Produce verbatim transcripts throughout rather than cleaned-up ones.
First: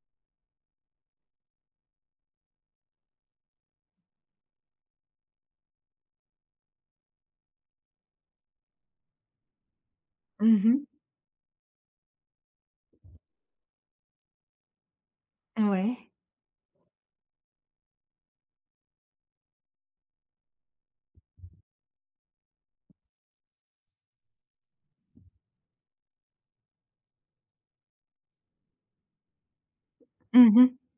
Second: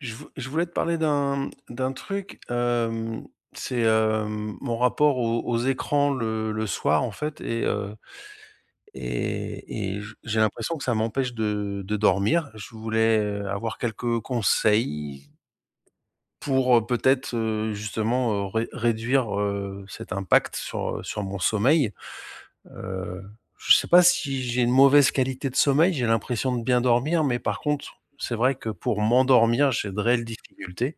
Je v je voulais te parler d'un d'un truc, hem, c'est, hem, mon rapport aux aux écrans le le soir, en fait et heu et et j j'ai Mmh l'impression que mh. ça m'empêche de de dormir, je voulais avoir quelques conseils Mouais. pour peut-être, heu, justement, ré réduire, heu, cet impact sur, heu, sur mon sommeil. Heu, je sais pas si j'ai une mauvaise qualité de sommeil, j'ai l'impression de bien dormir mais par contre, c'est vrai que pour m'endormir, j'ai de réelles Mmh mh. difficultés.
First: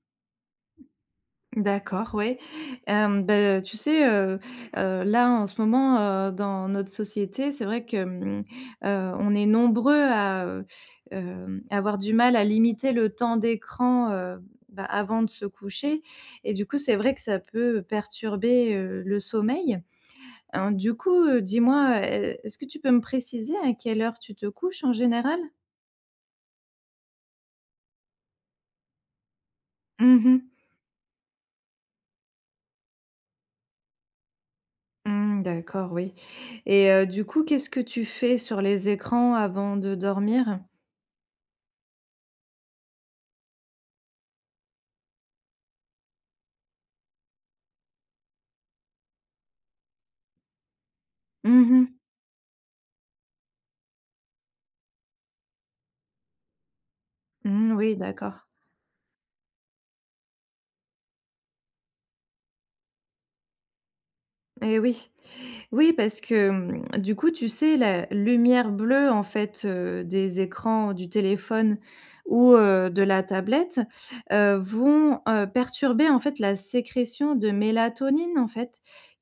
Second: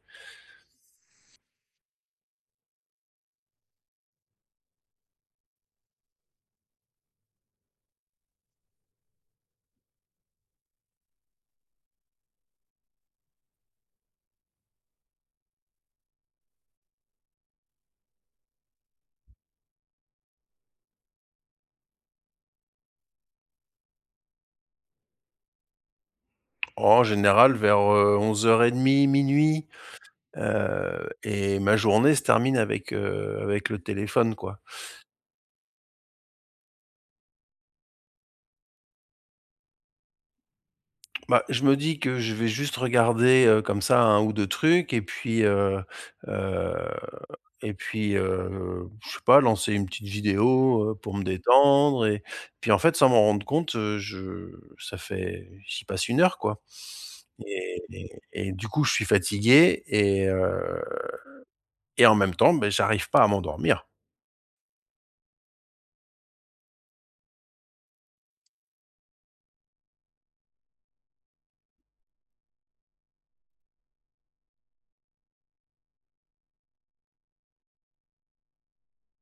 D'accord, ouais, hem, bah, heu, tu sais, heu heu, là, en ce moment, heu, dans notre société, c'est vrai que, mmh, heu, on est nombreux à, heu, hem, à avoir du mal à limiter le temps d'écran, heu, bah, avant de se coucher et du coup, c'est vrai que ça peut perturber, heu, le sommeil, hein, du coup, heu, dis-moi, heu, est est-ce que tu peux me préciser à quelle heure tu te couches en général? Oh! En général vers, heu, onze heures et demie-minuit, Mmh mh. heu et ma journée se termine avec, heu, avec le téléphone, quoi. Mmh, d'accord, oui et heu, du coup, qu'est-ce que tu fais sur les écrans avant de dormir? Bah, je me dis que je vais juste regarder, heu, comme ça, un ou deux trucs et puis, heu heu et puis, heu, je sais pas lancer une petite vidéo, heu, pour me Mmh mh. détendre et puis, en fait, sans m'en rendre compte, heu, je ça fait j'y passe une heure, quoi Mmh mh, et oui, et d'accord. et du coup, je suis fatigué et heu et en même temps, beh, j'arrive pas à m'endormir! Eh oui, oui parce que, hem, du coup, tu sais, la lumière bleue, en fait, heu, des écrans du téléphone ou, heu, de la tablette, heu, vont, heu, perturber, en fait, la sécrétion de mélatonine, en fait,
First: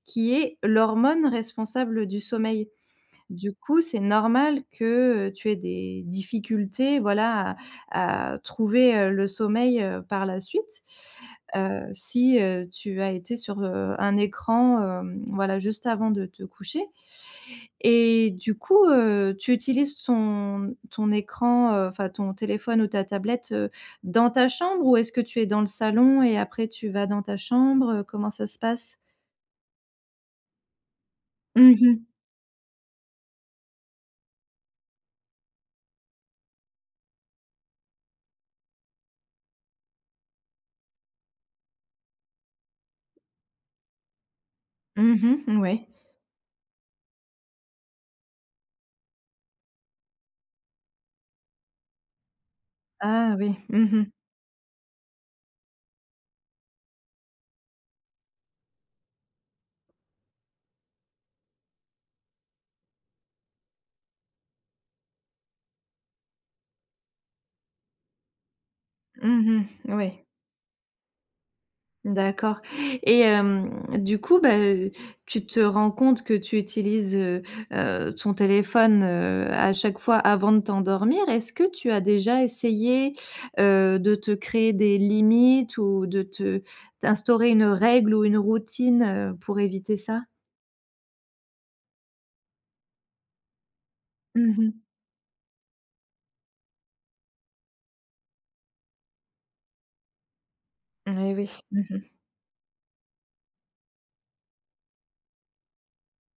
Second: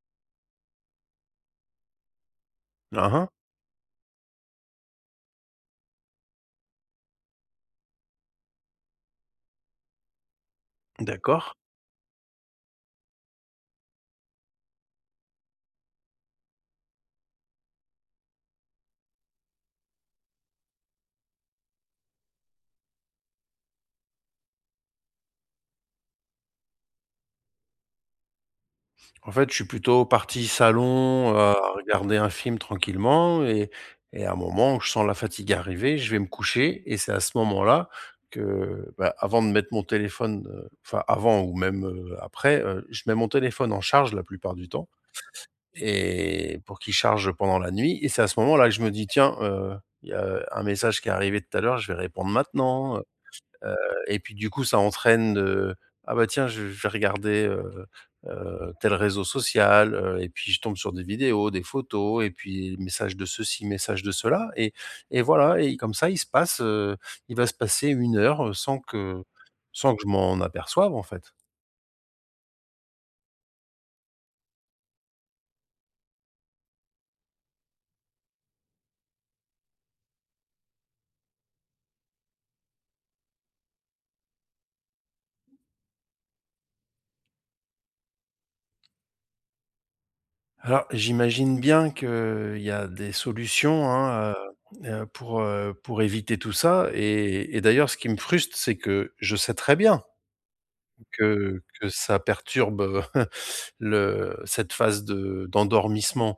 qui est l'hormone responsable du sommeil. Hein, hein. Du coup, c'est normal que, heu, tu aies des difficultés, voilà, à à trouver, heu, le sommeil, heu, par la suite. D'accord. Heu, si, heu, tu as été sur, heu, un écran, hem, voilà, juste avant de te coucher et du coup, heu, tu utilises ton ton écran, heu, enfin ton téléphone ou ta tablette, heu, dans ta chambre ou est-ce que tu es dans le salon et après tu vas dans ta chambre, heu, comment ça se passe? En fait, je suis plutôt parti salon, heu, à Mmh mh. regarder un film tranquillement et et à un moment où je sens la fatigue arriver, je vais me coucher et c'est à ce moment-là que, bah, avant de mettre mon téléphone, heu, enfin, avant ou même, heu, après, heu, je mets mon téléphone en charge la plupart du temps Mmh mh, mmh, ouais. et pour qu'il charge pendant la nuit et c'est à ce moment-là que je me dis: «Tiens, heu, il y a un message qui est arrivé, tout à l'heure, je vais répondre maintenant», heu Ah oui. heu Mmh mh. et puis du coup, ça entraîne, heu, «Ah, bah, tiens, je je vais regarder, heu heu, tel réseau social», heu et puis je tombe sur des vidéos, des photos et puis message de ceci, message de cela et et voilà et comme ça, il se passe, heu, il va se passer une heure sans que Mmh mh. sans que je Oui. m'en aperçoive, en fait. D'accord et hem, du coup, bah, heu, tu te rends compte que tu utilises, heu heu, ton téléphone, heu, à chaque fois avant de t'endormir. Est-ce que tu as déjà essayé, heu, de te créer des limites ou de te d'instaurer une règle ou une routine, heu, pour éviter ça? Alors j'imagine bien qu'il y a des solutions hein, Mmh mh. heu heu, pour, heu, pour éviter tout ça et et d'ailleurs ce qui me frustre, c'est que je sais très bien Et oui. que Mmh que mh. ça perturbe, heu, le cette phase de d'endormissement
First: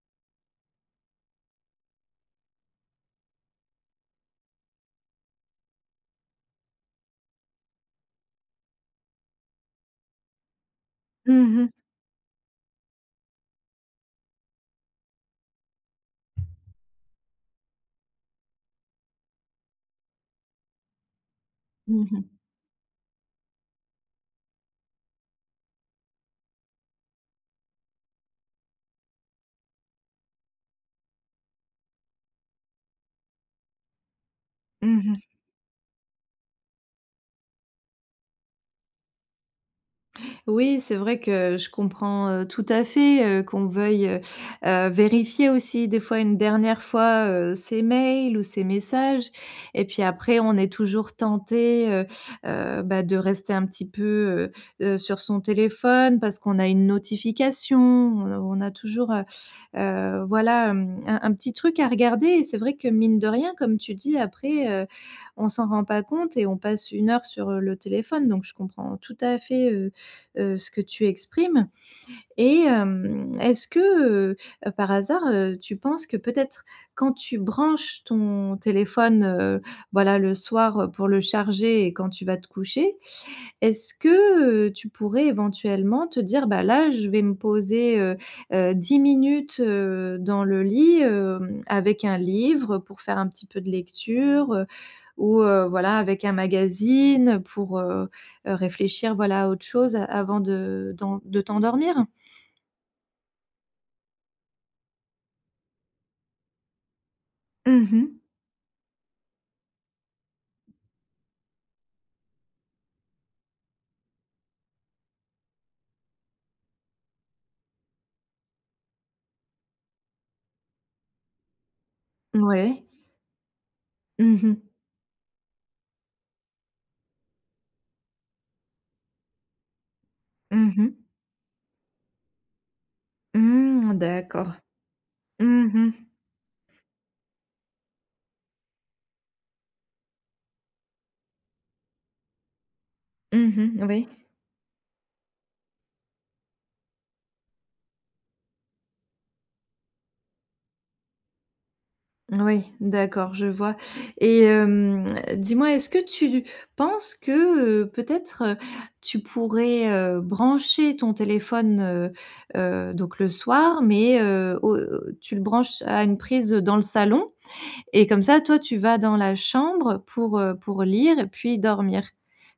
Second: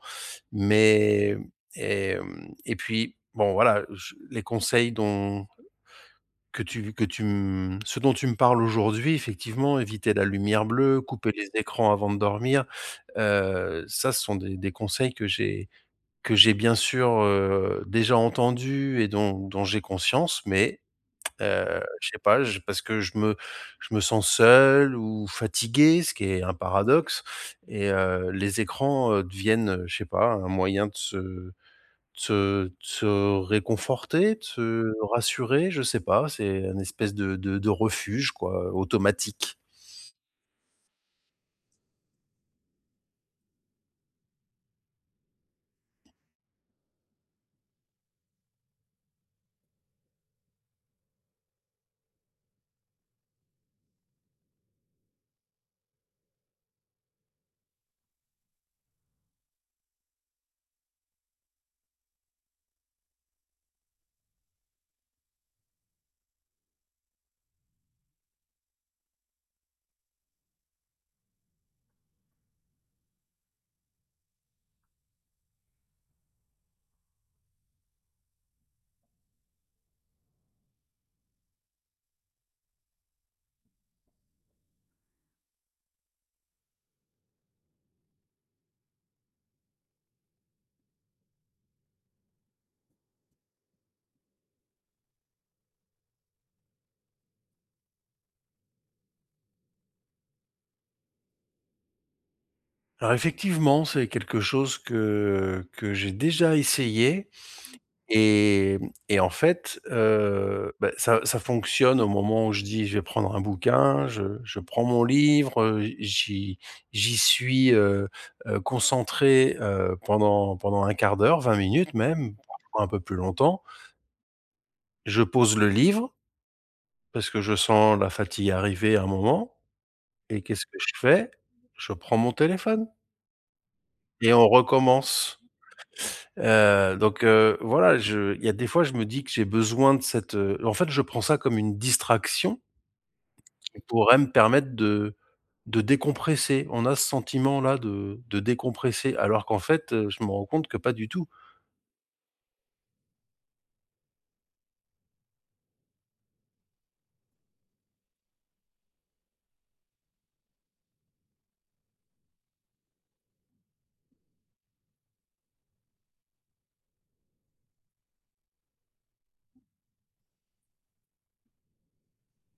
mais mmh et mmh et puis bon voilà je les conseils dont que tu v que tu, mmh, ce dont tu me parles aujourd'hui effectivement éviter la lumière bleue, couper Mmh les mh. écrans avant de dormir, heu, ça ce sont des des conseils que j'ai que j'ai bien sûr, heu, déjà entendu et dont dont j'ai conscience mais heu, Mmh je sais mh. pas, je parce que je me je me sens seul ou fatigué. Ce qui est un paradoxe et heu, les écrans, heu, deviennent, heu, je sais pas un moyen de se de se de se réconforter, de se Mmh mh. rassurer je sais pas. C'est un espèce de de de refuge quoi, automatique. Oui, c'est vrai que je comprends, heu, tout à fait, heu, qu'on veuille, heu heu, vérifier aussi des fois une dernière fois, heu, ses mails ou ses messages et puis après on est toujours tenté, heu heu, bah de rester un petit peu, heu heu, sur son téléphone parce qu'on a une notification. On on a toujours, heu heu, voilà, hem, un un petit truc à regarder et c'est vrai que mine de rien comme tu dis: «Après, heu, on s'en rend pas compte et on passe une heure sur le téléphone» donc je comprends tout à fait, heu heu, ce que tu exprimes et hem, est-ce que, heu heu, par hasard, heu, tu penses que peut-être quand tu branches ton téléphone, heu, voilà le soir, heu, pour le charger et quand tu vas te coucher est-ce que, heu, tu pourrais éventuellement te dire: «Bah là je vais me poser, heu heu, dix minutes, heu, dans le lit, hem, avec un livre»? Heu, pour faire un petit peu de lecture, heu, ou heu, voilà avec un magazine pour, heu heu, réfléchir voilà à autre chose avant de dans de t'endormir. Alors effectivement, c'est quelque chose que, heu, que j'ai déjà essayé Mmh mh. et mmh, et en fait, heu, bah, ça ça fonctionne au moment où je dis: «Je vais prendre un bouquin». Je je prends mon livre, heu, j'y j'y suis, heu, heu, concentré, heu, pendant pendant un quart d'heure, vingt minutes même parfois Mouais. un peu plus longtemps. Mmh mh. Je pose le livre parce que je sens la fatigue arriver à un moment et qu'est-ce Mmh que je mh. fais? Je prends mon téléphone. Mmh, Et on d'accord. recommence! Mmh mh. Heu, donc heu, voilà, je il y a des fois je me dis que j'ai besoin de cette, heu en fait, je prends ça comme une distraction Mmh mh, oui. pourrait me permettre de de décompresser. On a ce sentiment là de de décompresser alors qu'en fait, heu, je m'en rends compte que pas du tout! Oui, d'accord, je vois et hem, dis-moi, est-ce que tu lu penses que, heu, peut-être, heu, tu pourrais, heu, brancher ton téléphone, heu, heu, donc le soir mais heu, au tu le branches à une prise dans le salon? Et comme ça, toi, tu vas dans la chambre pour, heu, pour lire et puis dormir.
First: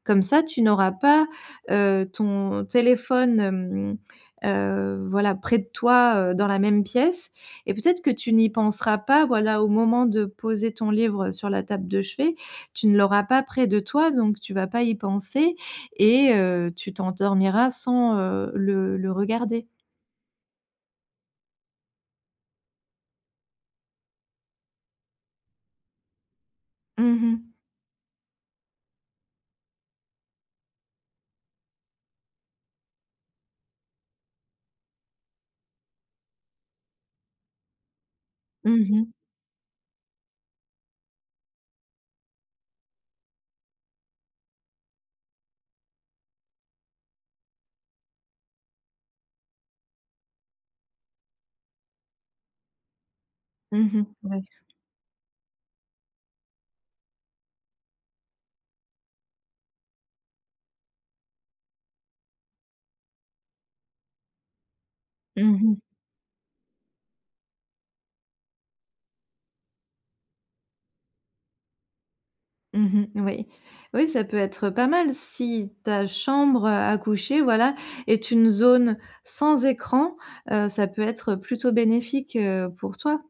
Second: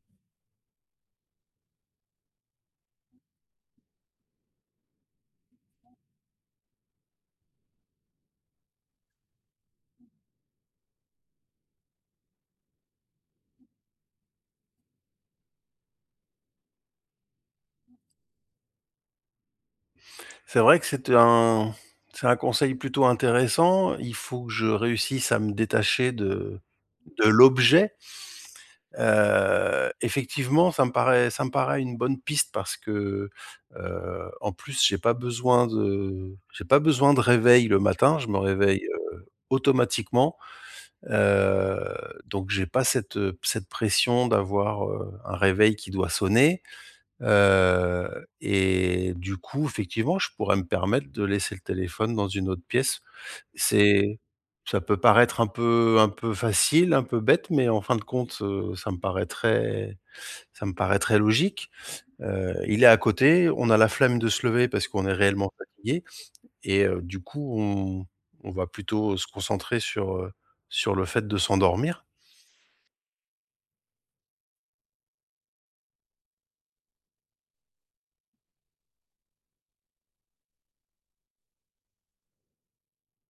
Comme ça tu n'auras pas, heu, ton téléphone, hem, heu, voilà, près de toi, heu, dans la même pièce et peut-être que tu n'y penseras pas. Voilà, au moment de poser ton livre sur la table de chevet. Tu ne l'auras pas près de toi donc tu vas pas y penser et heu, tu t'endormiras sans, heu, le le regarder. C'est vrai que c'est un c'est un conseil plutôt intéressant, il faut que je réussisse à me détacher de Mmh de mh. l'objet. Heu, effectivement ça me paraît ça me paraît une bonne piste parce que, heu, en plus j'ai pas besoin de j'ai pas besoin de réveil le matin. Je me réveille, Mmh mh. heu, automatiquement, heu, donc j'ai pas cette, heu, cette pression d'avoir, heu, un réveil qui doit sonner. Heu, et du coup effectivement, je pourrais me permettre de laisser le téléphone dans une autre pièce. Mmh mh, C'est oui. ça peut paraître un peu un peu facile, un peu bête, mais en fin de compte, heu, ça me paraîtrait ça me paraîtrait logique. Heu, il est à côté, on a la flemme de se lever parce qu'on est réellement Mmh mh. fatigué et heu, du coup, on on va plutôt se concentrer sur, heu, sur le fait de s'endormir. Mmh mh, oui. Oui, ça peut être pas mal si ta chambre à à coucher, voilà, est une zone sans écran, heu, ça peut être plutôt bénéfique, heu, pour toi.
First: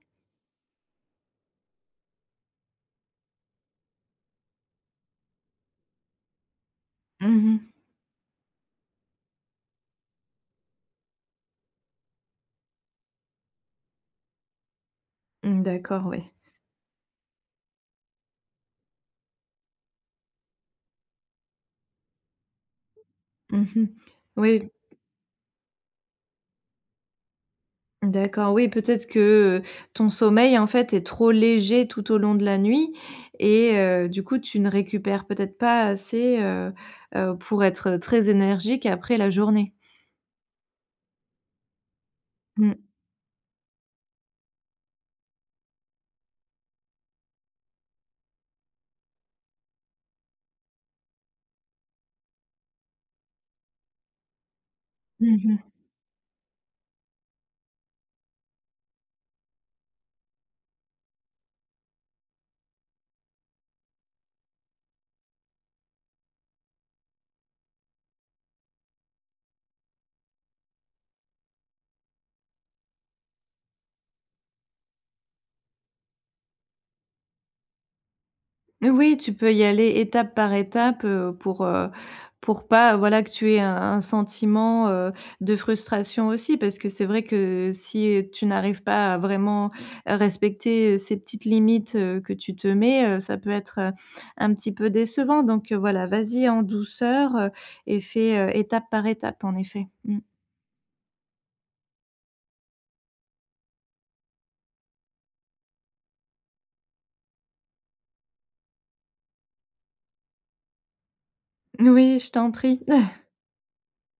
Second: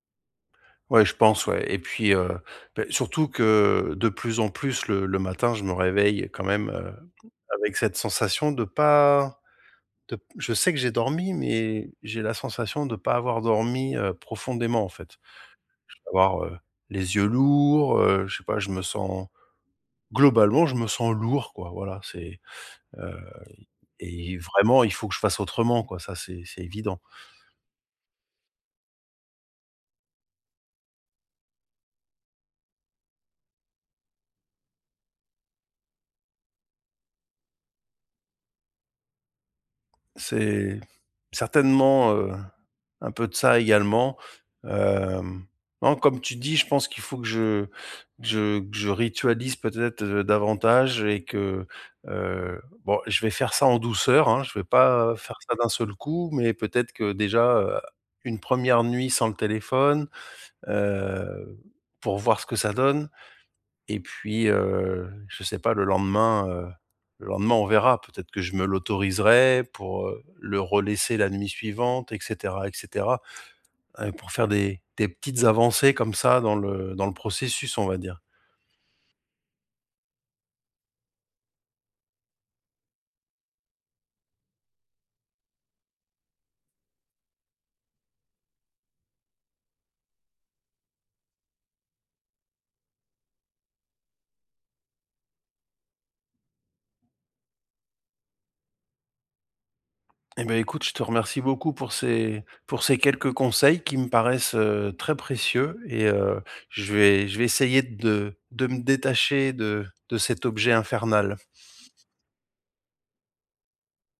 Ouais, je pense, ouais et puis, heu, beh, surtout que de plus en plus, le le matin, je me réveille quand même, heu, Mmh mh. avec cette sensation de pas de p je sais que j'ai dormi mais j'ai la sensation de pas avoir dormi, heu, profondément, en fait. Mmh, Je d'accord, vais ouais. avoir, heu, les yeux lourds, heu, je sais pas, je me sens globalement, je me sens lourd, quoi, voilà. C'est heu Mmh mh. et Oui. vraiment, il faut que je fasse autrement, quoi, ça c'est c'est évident. D'accord, oui, peut-être que, heu, ton sommeil, en fait, est trop léger tout au long de la nuit et heu, du coup, tu ne récupères peut-être pas assez, heu, heu, pour être très énergique après, la journée. C'est certainement, heu, Mmh. un peu de ça, également. Hem, non, comme tu dis, je pense qu'il faut que je que je que je ritualise peut-être, heu, davantage et que, heu, bon, je vais faire ça en douceur, hein, je vais pas Mmh faire ça d'un mh. seul coup mais peut-être que déjà, heu, une première nuit sans le téléphone, heu, pour voir ce que ça donne et puis, heu, je sais pas, le lendemain, heu, le lendemain, on verra. Peut-être que je me l'autoriserai pour, heu, le relaisser la nuit suivante et cetera et cetera. Pour faire des des petites avancées comme ça dans le dans le processus, on va dire. Oui, tu peux y aller étape par étape, heu, pour, heu, pour pas, voilà, que tu aies un un sentiment, heu, de frustration aussi parce que c'est vrai que si tu n'arrives pas à vraiment à respecter ces petites limites, heu, que tu te mets, heu, ça peut être, heu, un petit peu décevant donc voilà. Vas-y en douceur et fais, heu, étape par étape, en effet. Mmh. Eh beh, écoute, je te remercie beaucoup pour ces pour ces quelques conseils qui me paraissent, heu, très précieux et heu, je vais je vais essayer de de me détacher de de cet objet infernal. N oui, je t'en prie.